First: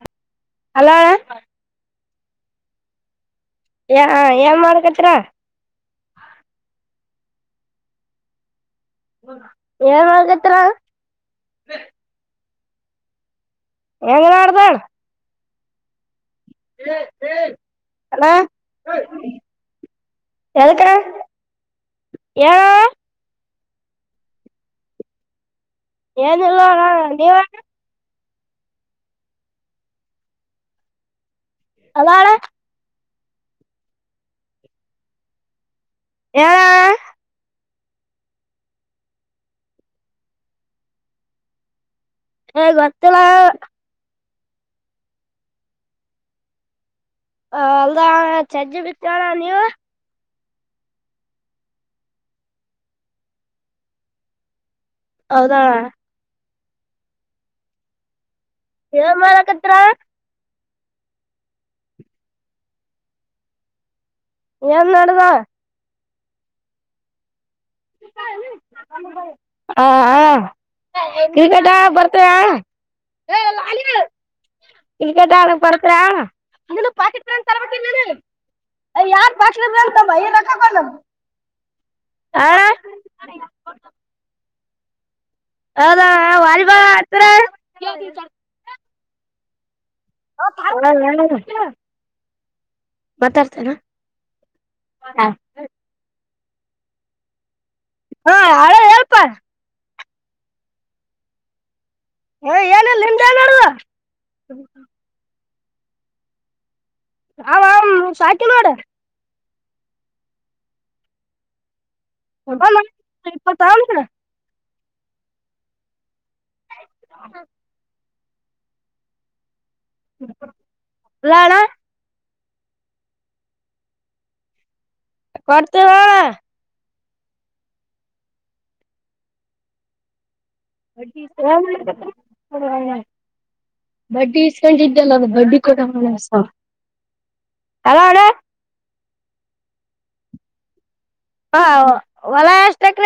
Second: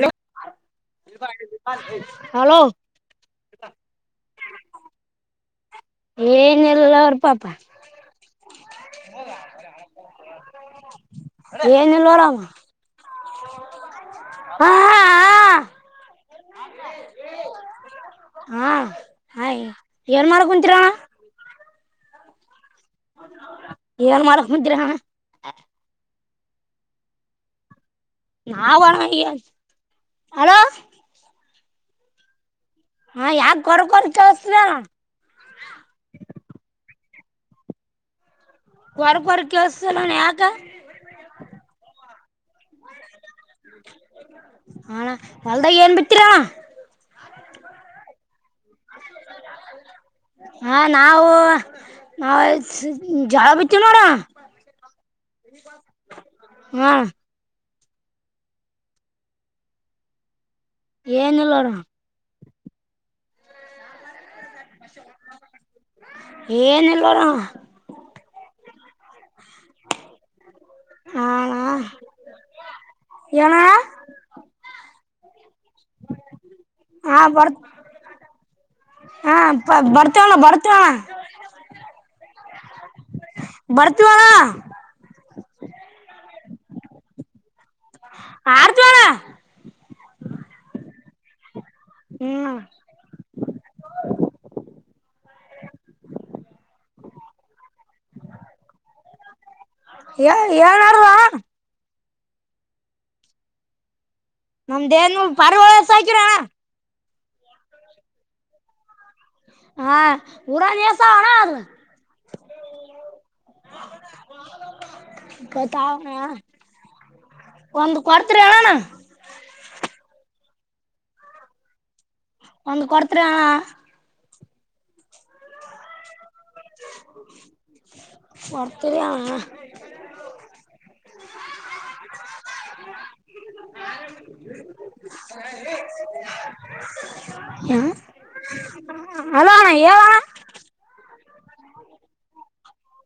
Low hello hello ಏನ್ ಮಾಡ್ಕತ್ತರ ಏನಲ್ಲ ಅವ್ರ ಪಾಪ ಏನ್ ಮಾಡ್ಕತ್ರ ಏನುಲ್ಲೋರಾಮ ಎಂಗನ ಅಡ್ದಾ ಅಣ್ಣ ಹ ಹಾ ಆಯ್ ಏನ್ ಮಾರ ಕುಂತರೋಣ ಯ ಏವನ್ ಮಾಡಕ್ ಮುಂದಿರ ಹಣ ಏನುಲ್ಲಣ ದೀವಣ ನಾ ಒರ ಹಲೋ ಅದಳೆ ಹಾ ಯಾಕ ಕೊರಕರ್ ಕೆೇಳಸನಾ ಾವ ಕೊರ ಕೊರಕೋತಲ್ಲ ಯಕ ಹ ಗೊತ್ತಲ್ಲ ಹಣ ಎಲ್ದಾಗ ಏನ್ ಬಿತೀರಾ ಹ ಅಲ್ದಾ ಚಜ್ಜಿ ಬಿತವಾರ ನೀವು ಹಾ ನಾವು ನ ಜಳ ಬಿತ್ತೀವಿ ನೋಡ ಹೌದಾ ಹಾ ಯ ಮಾಡಲಕತ್ರ ಏನಲ್ಲೋರ ನಡದಾ ಏ ನಲ್ವರ ಹ ಕ್ರಿಕೆಟಾ ಬರ್ತಯ ಏನ ಇಗ ನ ಪರಕರ ಅ ಹಾ ಪಾಕಿಸತನ್ ಬರ್ ತರವ ಅ ಯ ಹಾ ಪ ಮ ತ ಬರ್ತೇವಣ ನಲ್ಲ ಬರ್ತೇವಣ ಆಾ ಬರ್ತವಳ ಮಾತ್ರ ಆಡ್ತವಣ ಹ್ಮ್ ಮಾತಾಡ್ತನಾ ಹಾ ಯಾರ ಹಳ್ಪಾ ಯ ಯಾರಾರವಾ ಏ ಏನಲ್ಲ ನಿಮ್ ಏನ್ ಮಾಡುವ ನಮ್ದೇನು ಪಾರಿವಾಳ ಸಾಕಿರಾ ಹಾವ ಆ ಸಾಚಿ ಮಾಡಡೆ ಹಾ ಊರ ನೀಸಾವಣ ಅ ಇಪ್ಪತ್ತ ಬತಾವಾ ಹ್ಮ ಕೊರತರ್ಯಳ ನ ಲಾಣ ಒಂದು ಕೊಡ್ತ್ರರ ಕೊಡ್ತ ಹ ಹೊರ್ತರ [inaudible] ಬಡ್ಡಿ ಇಸ್ಕೊಂಡಿದ್ದಲ್ಲ ಅದು ಬಡ್ಡಿ ಕೊಡ ಹಣಸ ಹಲಣ ಹಲೋ ಅಣ್ಣ ಹೇಳಣ್ಣ ಹ ಹೊಲ ಎಷ್ಟಕ್ರ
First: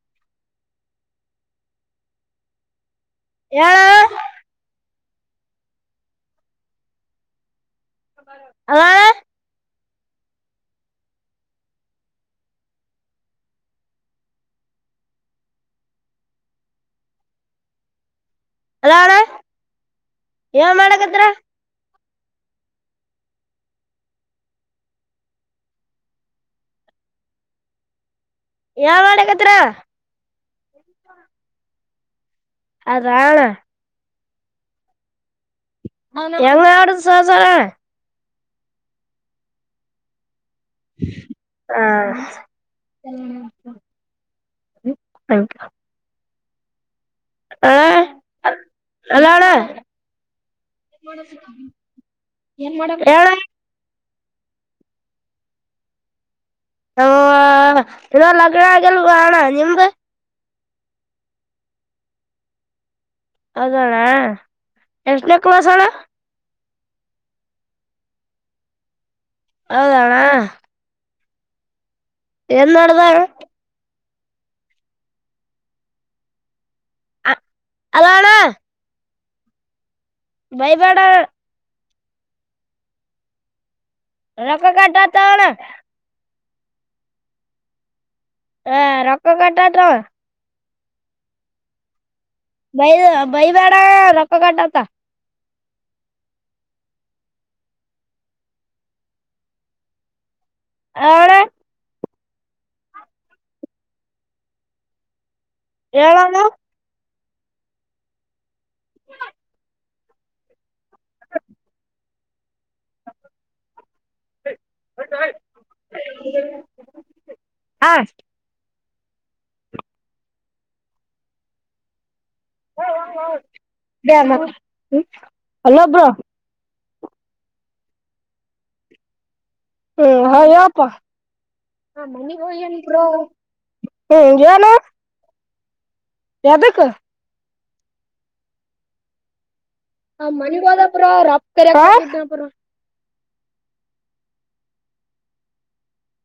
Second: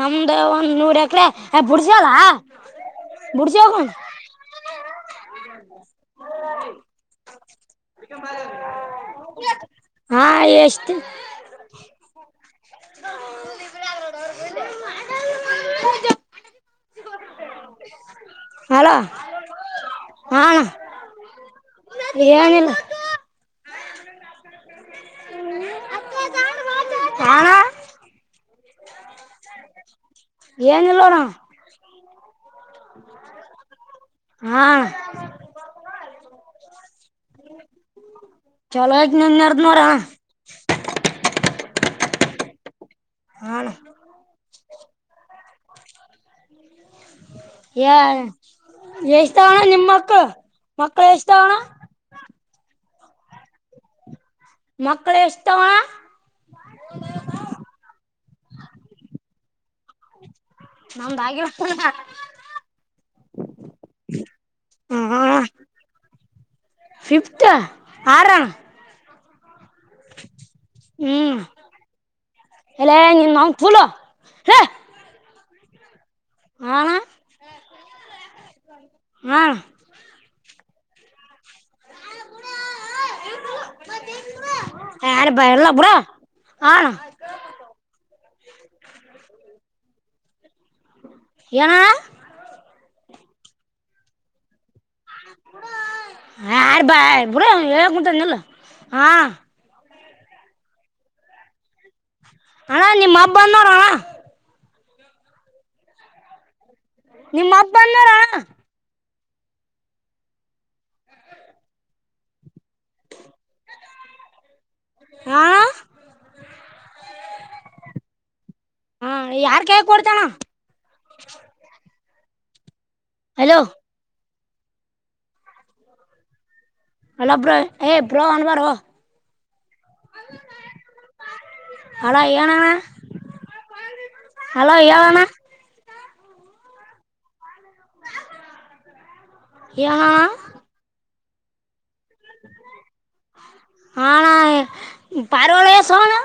ನಮ್ದು ಒಂದ್ ನೂರ ಎಕರೆ ಬುಡ್ಸಲ್ಲ ಬುಡ್ಸಿ ಹೋಗಣ [inaudible] ಹ ಅಲ್ಲ ಅಣ್ಣ ಹಾ ಎಷ್ಟು ಅವ ಅಲ್ಲ ಹಲೋ ಅಣ್ಣ ಹ ಏನ್ ಮಾಡಕತ್ರ ಏನಿಲ್ಲ ಯಾರ ಯಾವ ಮಾಡಳಗತ್ರ ಏನ್ ಇಲ್ಲೋಣ ಅದಣ ಹಾ ಎಂಗ ಆಡ ಸಸಾರ ಚಲೋ ನೀ ಇರನೂರಾ ಆ ಹಾ ತ್ಯಾಂಕ್ ಯು ಯಾರ ಅಲ್ಲ ಎಷ್ಟ್ ಅಣ್ಣ ತಾವಣ್ಣ ನಿಮ ಮಕ್ಳು ಮಕ್ಳ ಎಷ್ಟ್ ತಾವಣ ಏನ್ ಮಾಡಡ ಹೇಳ ಮಕ್ಳ ಎಷ್ಟಾವ ಹ ಇ ಲಗ್ನ ಆಗಲ್ವ ಹಣ ನಿಮ್ದ ನಮ್ದಾಗಿತ ಅದಣ ಎಷ್ಟನ ಕ್ಲಸ್ಳ ಫಿಫತ್ ಆರ ಹೌದಣ ಹ್ಮ್ ಎಲ್ಲ ನಿನ್ ನಂಗ [unintelligible] ಹ ಹ ಅದಣ ಹ್ಮ ವೈವಾಡ ರೊಕ್ಕ ಕಟ್ಟಾತ ಯಾರ ಅಣ್ಣ ಬರಲ್ಲ ಬುರ ಹ ಹ ರೊಕ್ಕ ಕಟಾದ ಏನ ಬೈ ಬೈಬೇಡ ರೊಕ್ಕ ಕಟ್ಟತ್ತ ಯ ಯಾರ ಬಾಯ ಬುರ ಹೇ ಉಂಟಲ್ಲ ಹಾ ಹಳ ಅಣ್ಣ ನಿಮ್ಮ ಅಪ್ಪ ಬಂದೋರಣ ಏಳುವನು ನಿಮ್ಮ ಅಪ್ಪ ಬಂದೋರಣ ಹಾ ಹಷ್ಟ ಯಾರ ಕೈಲಿ ಕೊಡ್ತೀಯಣ ಹಲೋ ಬ್ರೋ ಅಲೋ ಬ್ರೋ ಏ್ ಬೋ ಒನ್ವಾರ ಹ್ಮ್ ಹೇಳಪ್ಪ ನಾನು ಅಲ್ಲ ಏನಣ್ಣ ಮನೆಗೋಗಿನಿ ಬ್ರೋ ಆಂ ಹೇಳು ಹಲೋ ಹೇಳಣ ಯದಕ್ಕ ಹ ನಾನ್ ಮನೆಗೊಬೇಕು ಬ್ರೋ ಅವ್ರ ಅಪ್ಪ ಬೇರೆ ಹ ಅಣ್ಣ ಪರಿವಳ ಎ ಸೋಣ ಅಣ್ಣ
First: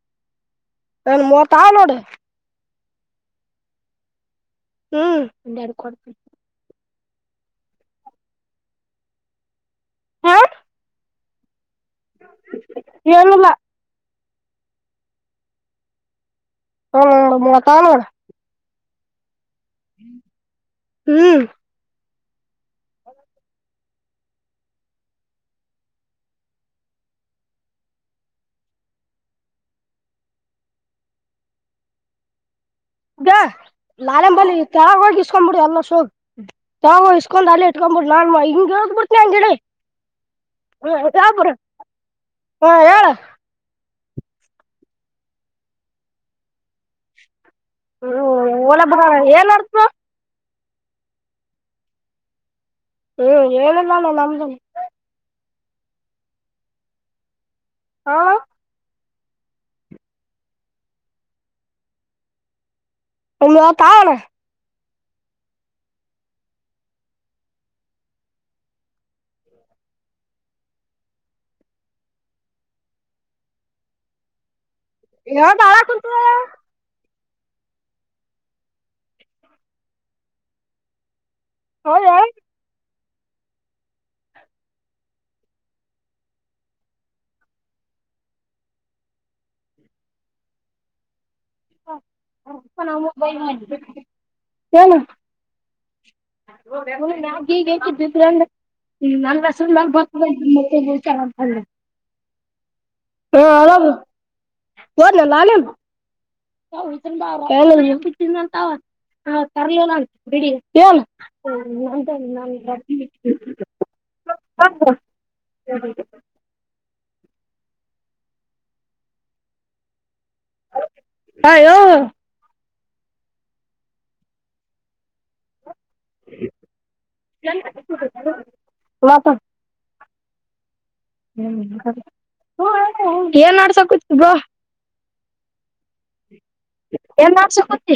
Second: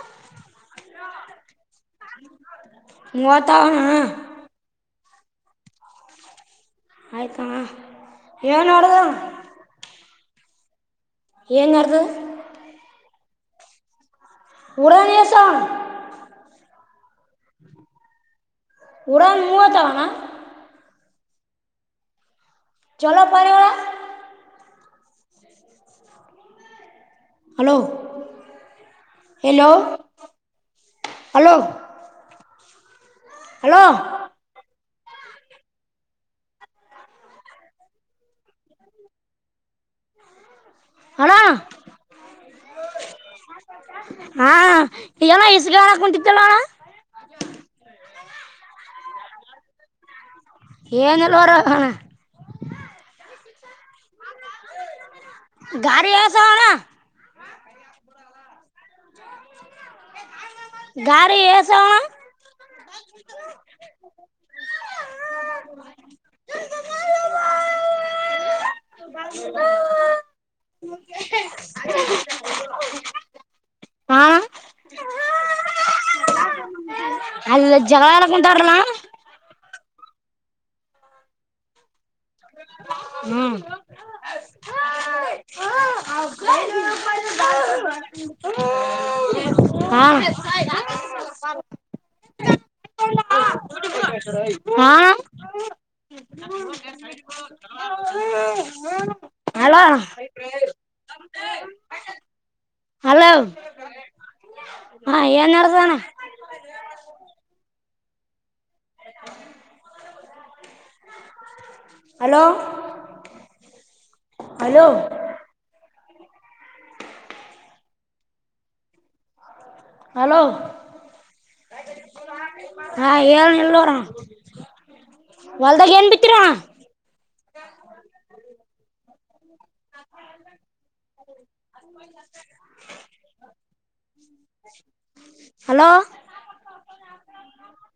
ಲ್ಲ ಮತ ಆ ನೋಡೆ ಮೂವತ್ತ ಹ್ಮ್ ಎಡು ಕೊಡತ ಆಯ್ತಾ ಏನು ನೋಡ್ದ ಹಾ ಏನದು ಏನೀಲ್ಲ ಉರನೇಶ ಹ ಮತ ನೋಡ ಉರಾ ಮೂವ ತಾವಣ ಹ್ಮ್ ಚಲೋ ಪಾರಿವಾಳ ಹಲೋ ಹಲೋ ಹಲೋ ಈಗ ಹಲೋ ಲಾರೆೆಂಬಲ್ಲಿ ತಾವೋಗ ಇಸ್ಕೊ್ ಬಿಿಡಿ ಎಲ್ಲ ಶೋೋಗ ತಾವ ಇಸ್ಕೊಂಡ್ ಅಲ್ಲೇ ಇಟ್ಕೊಂಡ್ಬಿಡ್ ನಾ ಹಿಂಗಗೆ ಹೋಗ ಬಿಡ್ನನೆಿಂಗಿಡೆ ಹ ಹಾ ಯಬುರ ಹಾ ಹೇಳ ಹಾ ಎಲ್ಲ ಇಸಗಣ ಕುಂಟಿತ್ತಲ್ಲಣ್ಣ ಹ್ಮ ಒಲಬ ಏನ್ ಆಡ್ತ ಏ ನಲ್ಲರಣ ಹ ಹೇಳ ನಾನ ನಮ್ದ ಗರಿ ಆಸಣ ಹಾ ಗಾರಿಯೇ ಸಾ ಮೂವತಾಳನ ಹ ಹೂ ಊ ಹಾ ಯ ಅಲ್ಲಿ ಜವಳಾಡಕುಂತರಣ ಹೌ ಯಾವ ಹ್ಮ್ [unintelligible] ಹಾ ಏನು ಹಾ ಹಲೋ [unintelligible] [unintelligible] ಹಲೋ ಹ [unintelligible] ಹಾ ಏನ್ಡ್ದನಾ ಹ [unintelligible] ಹಾ ಕರ್ಲ ಬಿಡಿ ಏನು ಸಾಕು ಹಲೋ ಹಲೋ ಬಿಡೋ [unintelligible] [inaudible] ಹಲೋ ಅ ಹೇಳೋ ಹಾ ಏಳು ನಲ್ಲೋರ ಹೋಲ್ದಾಗ ಏನ್ ಬಿತ್ರರಾ ಮತ್ತ ಏನ್ ನಡ್ಸಕೂತಿ ಬ್ರೋ ಹಲೋ [unintelligible] ಏನು ಮಾಡ್ಸ ಕುಂತಿ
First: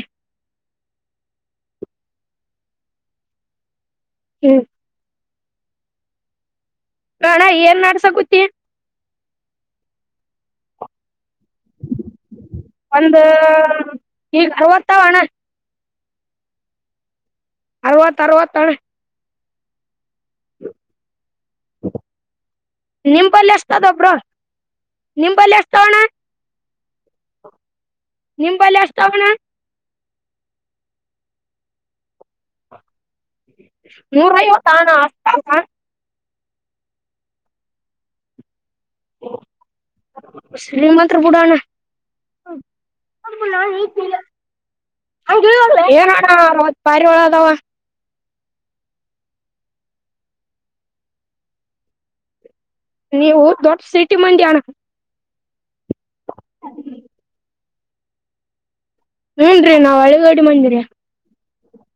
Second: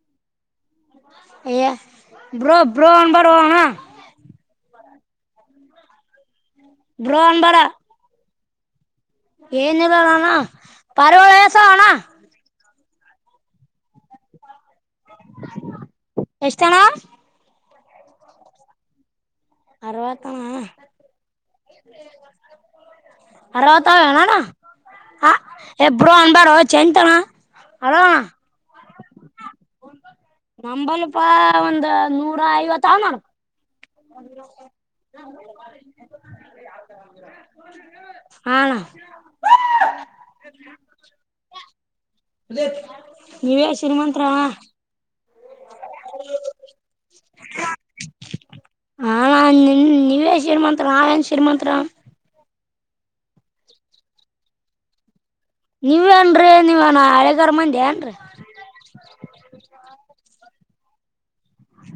ಹೆ ಬೋ ಬ್ರೋನ್ [unintelligible] ಹ್ಮ ಹ ಣ ಏನ್ ಮಾಡ್ಸ ಗುತ್ತಿ ಏನ್ನಲ್ಲ ಅಣ್ಣ ಪಾರಿವಾಳ ಎಷ್ಟಿದೆ ಅಣ್ಣ ಒಂದು ಈಗ ಅರವತ್ತಾವಣ ಎಷ್ಟಣ ಅರವತ್ತು ಅರವತ್ತ ಅರವಾತ ಅಣ್ಣ ನಿಂಬಲ್ಲಿ ಅರವತ ಎಷ್ಟದ ಬ್ರೋ ಅವ ಅಣ್ಣ ಹ ನಿಂಬಲ್ಲಿ ಎಷ್ಟ ಎ ಅಣ್ಣ ಬ್ರೋ ಅನ್ಬಾರೋ ಚಂತಾನ ನಿಂಬಲ್ಲಿ ಅಷ್ಟ ಅಣ್ಣ ನಮಂಬಲ್ಪಾ ಒಂದ ನೂರ ಐವತ್ ನೋಡ ನೂರ ಐವತ್ತು ಅಣ್ಣ ಹಾ ಶ್ರೀಮಂತ್ರು ಬಿಡಣ್ಣ ನೀವೇ ಶ್ರೀಮಂತ್ರರಣ್ಣ ಏನ್ ಅಣ್ಣಾ ಅರವತ್ತು ಪಾರಿವಾಳ ಅದಾವ ಹ ನಾ ನಿ ನೀವೇ ಶ್ರೀಮಂತತ್ರ ನಾವೇನು ಶ್ರೀಮಂತರ ನೀವು ದೊಡ್ಡ ಸಿಟಿ ಮಂದಿ ಅಣ ನೀವೇನ್ರರಿ ನೀವೇನ ಹಳೆಗಾರ ಮಂದಿ ಏನ್ರೀ ಹ್ಮ್ ರಿ ನಾವ್ ಹಳಗಡಿ ಮಂದಿರ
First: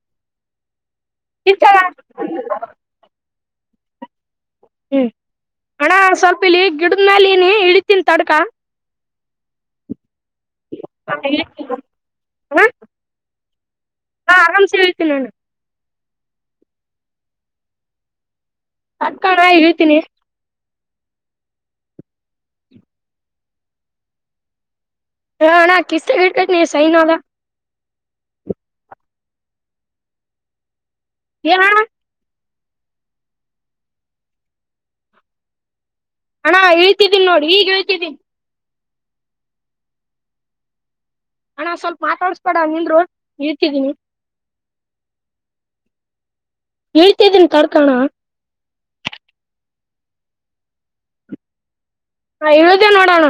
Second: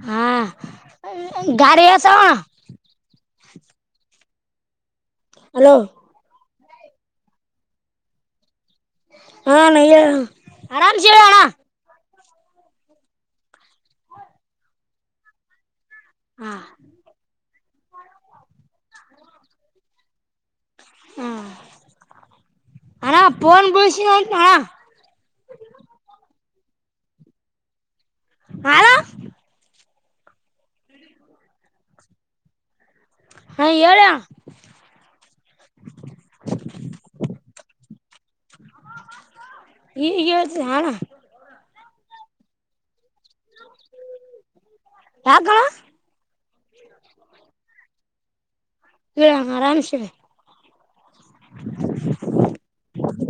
ಹಾ ಗಾರಿಯಸ ಹ್ಮ್ ಹಲೋ ಲಿ ಗಿಡದ ಮಾಲ ನ ಇಳಿತೀನ್ ತಡ್ಕ ಹಾ ನ ಹೇಳೋ ಆರಾಮಸ ಹೇಳಣ ಅಣ್ಣ ಆರಾಮ ಸೇ ಇಳೀತೀನಿ ಅಣ್ಣಾ ಹಾ ತಡ್ಕೋ ಅಣ್ಣಾ ಇಳೀತೀನಿ ಹಾ ಹಣ ಪಫೋನ್ ಬಳಸ ಉಟಣ ಹಾಣಾ ಕಿಸತ ಇಡ್ಬೇಕೇ ನೀ ಸೈನ್ದ ಹ ಹ ಹಾ ಹೇಳಾ ಹಣ ಹೇಳ್ತಿದ್ದೀನಿ ನೋಡಿ ಈಗ ಹೇಳ್ತಿದ್ದೀನಿ ಈ ಇ ಹಣ ಹಣ್ಣ ಸ್ವಲ್ಪ ಮಾತಾಡ್ಸಬೇಡ ನಿಂದರು ಇಳೀತೀನಿ ಯಾಕ ಅಣ್ಣಾ ಎಳ್ತೇದನ ತಡಕಣಾ ಹ ಆರಾಮ್ಸಿ ಇಳಿ ಹ ಹ ಇಳಿದೆ ನೋಡು ಅಣ್ಣಾ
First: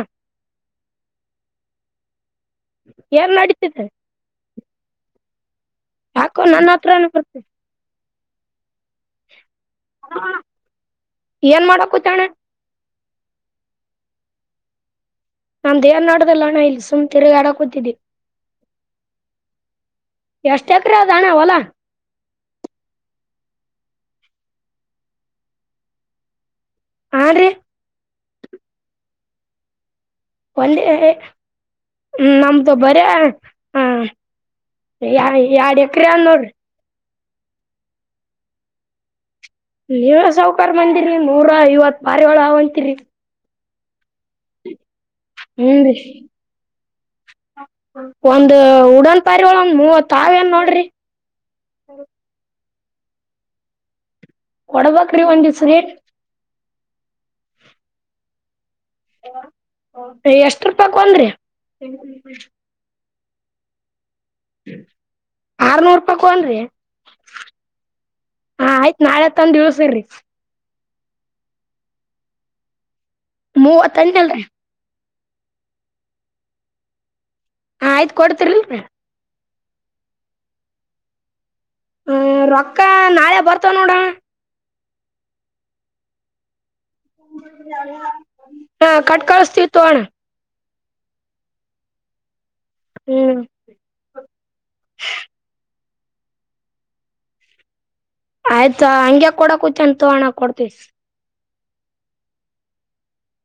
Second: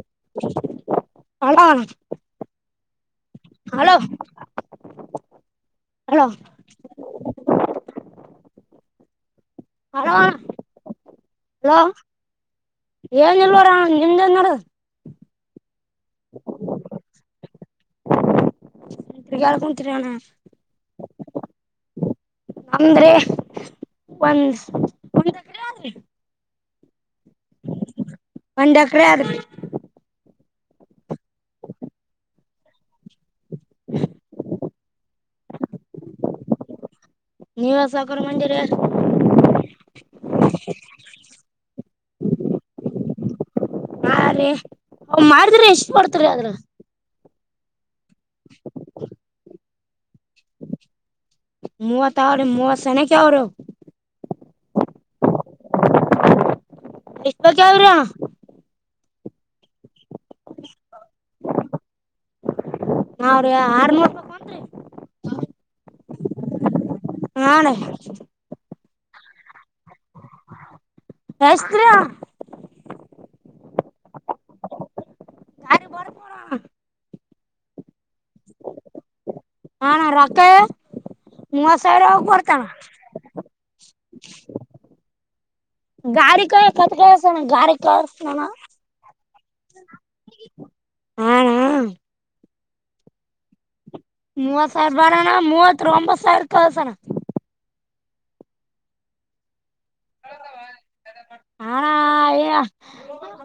ಹ ಏನ್ ನಡೀತಿದೆ ಹಲೋ ಯಾಕೋ ನಾನತ್ರಾಣ ಪತ ಹೋ ಏನ್ ಹಲೋ ಮಾಡಕೂತಣ್ಣ ಏನ್ ಇಲ್ವರ ನಿಮ್ದ ನೋಡ ನಾ ದೇವನಾಡ್ದಲ್ಲ ಅಣ ಇಲ್ಲ ಸುಮ್ಮ್ ತಿರುಗ ಆಡ ಕೂತಿದ್ದಿ ತಿಗಳ್ ಕುಂತರಣ ಎಷ್ಟ್ ಎಕರೆ ಅದ ಅಣ್ಣ ಹೊಲ ಅಂದ್ರೆ ಒ ಪ ತ ಕ ಆಲಿ [inaudible] ಹ ಒಂದ್ ಎಕರೆ ಅದ ರಿ ಒಂದ ನಮ್ದು ಬರ ಹ ಎಡು ಎಕ್ರ ನೋಡ್ರಿ ನೀವಾಸಾವ ಕರ ಮಂದಿ ರಿ ನೀವ ಸೌಕರ್ ಬಂದಿರಿ ಮರ ಇಐವತ್ ಬಾರಿ ಒಳಂತಿರಿ ಮೀ ಅವ ಮಾರಿದ್ರ ಹ್ಮ್ ಎಷ್ಟ ರೀ ಪಡ್ತರಿ ಆದ್ರ ಒಂದ್ ಉಡನ್ ಪರೀವಳ ಒಳ ಒಂದ ಮೂವತ್ ತಾವ ಏನ್ ನೋಡ್ರಿ ಮೂವತ್ ಅವ್ರಿ ಮೂವತ್ತು ಸನಕ್ಕೆ ಅವರು ಕೊಡ್ಬ್ರೀ ಒಂದ್ ದಿವ್ಸ ನೀ ಎಶ್ವರ್ ಕಾವ್ರಯ ಎಷ್ಟ ರೂಪಾಯ ಒಂದ್ರಿ ನಾವ್ರ ಆರ್ಲ ಆರ್ನೂರ್ ರೂಪಾಯಕ ಒಂದು ಹಾಣ ಹ ಆಯ್ತು ನಾಳೆ ಹತ್ತಂದ ದಿವ್ಸ ಇರರಿ ಎಷ್ಟತ್ ಮೂವತ್ತಂಂತ ಅಲ್ರಿ ಅ ಬರರ ಹ ಆಯ್ತು ಕೊಡ್ತರಿಲ್ರಿ ಹ ನಾ ರಕ್ಕ ಮೂ ಸಹರ ಆ ಹ್ಮ್ ಕೊಡ್ತಣ ರೊಕ್ಕ ನಾಳೆ ಬರ್ತಾವ ನೋಡಣ ಗಾಡಿ ಕಾಯ ಕತ್ತ ಕಸಣ ಗಾರ ಕಸ ಹಾ ಕಟ್ ಕಳಸ್ತೀವಿ ತೋಣ ಹಾ ಹಾ ಹ್ಮ್ ಮೂವತ್ ಸಾವಿರ ಬಾಡಣ ಮೂವತ್ ಒಂಬತ್ತು ಸಾವಿರ ಕಳಸಣ ಆಯ್ತಾ ಹಂಗೆ ಕೊಡಕೂಚನ್ ತೋಗಣ ಕೊಡ್ತ ಹ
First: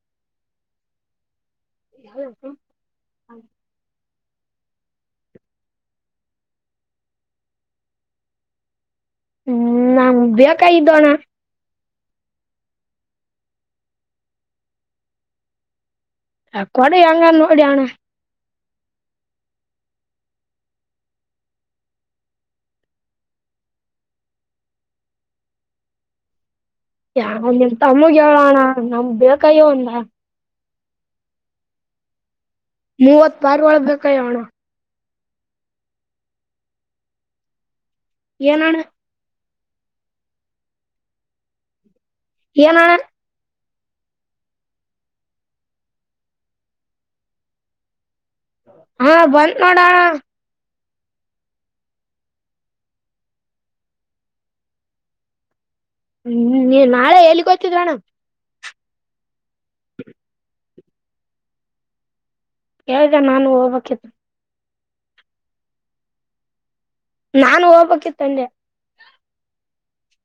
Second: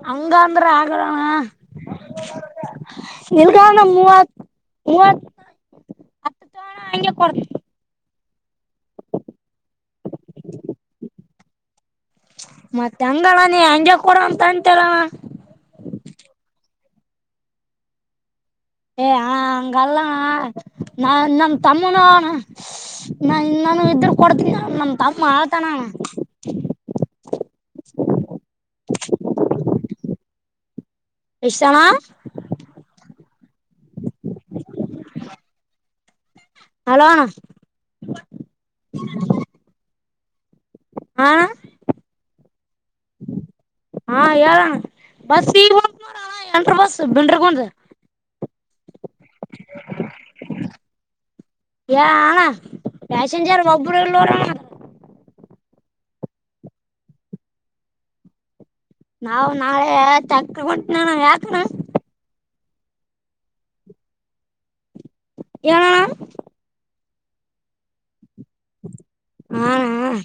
ಹಂಗ ಅಂದ್ರ ಆಗಣ ನಿಲ್ ಕಾರಣ ಮೂವತ್ತು ಇ ಅತಟ ಅಂಜೆ ಕೊಡ ಹ್ಮ್ ನಾ ಬೇಕ ಇದ್ದೋಣ ಮತ್ತೆ ಹಂಗಲ್ಲ ನೀ ಹಂಗೆ ಕೂಡ ಅಂತ ಅಂತೆಲ್ಲ ಕೊಡಿ ಹಂಗ ನೋಡಿ ಅಣ್ಣ. ಏ ಆ ಅಂಗಲ್ಲಣ ನಮ್ ತಮ್ಮುನು. ನಾ ಇನ್ನಾನು ಇದ್ರ ಕೊಡ್ತೀನಿ ನಮ್ ತಮ್ಮ ಹಳ್ತಾನ ಅಣ. ಯ ನಿಮ್ ತಮ್ಮಗೆ ಹೇಳೋಣ ನಮ್ ಬೇಕಯ್ಯೋ ಅಂದ. ಎಷ್ಟಣ ಮೂವತ್ ಪಾರ್ವಾಳ ಬೇಕು. ಹಲೋ ಅಣ ಏನ್ ಅಣ ಹಾ ಏನಣ್ಣ ಹಾ ಹೇಳ್ ಅಣ ಬಸ್ ಈಗ್ ಹೊಯ್ತ್ ನೋಡ್ ಅಣ ಎ [unintelligible] ಬಸ್ ಬಿಂಡ್ರಿಗುಂದ. ಹಾ ಬಂತ್ ನೋಡ್ ಅಣ. ಏ ಅಣ ಪ್ಯಾಸೆಂಜರ್ ಒಬ್ಬರು ಇಲ್ವರಣ. ಹ್ಮ್ ನೀ ನಾಳೆ ಎಲ್ಲಿಗ್ ಹೊಯ್ತಿದಿರ ಅಣ. ಹಾ ನಾಳೆ ತಕ್ಕುಂಗುಂಟ್ನನ ಯಾಕ್ ಅಣ. ಕೇಳ್ದೇ ನಾನು ಹೋಬೇಕ್ಕಿತ್ತು. ಏನ್ ಅಣ ನಾನು ಹೋಬೇಕಿತ್ ಅಂದೆ. ಹಾ ಣ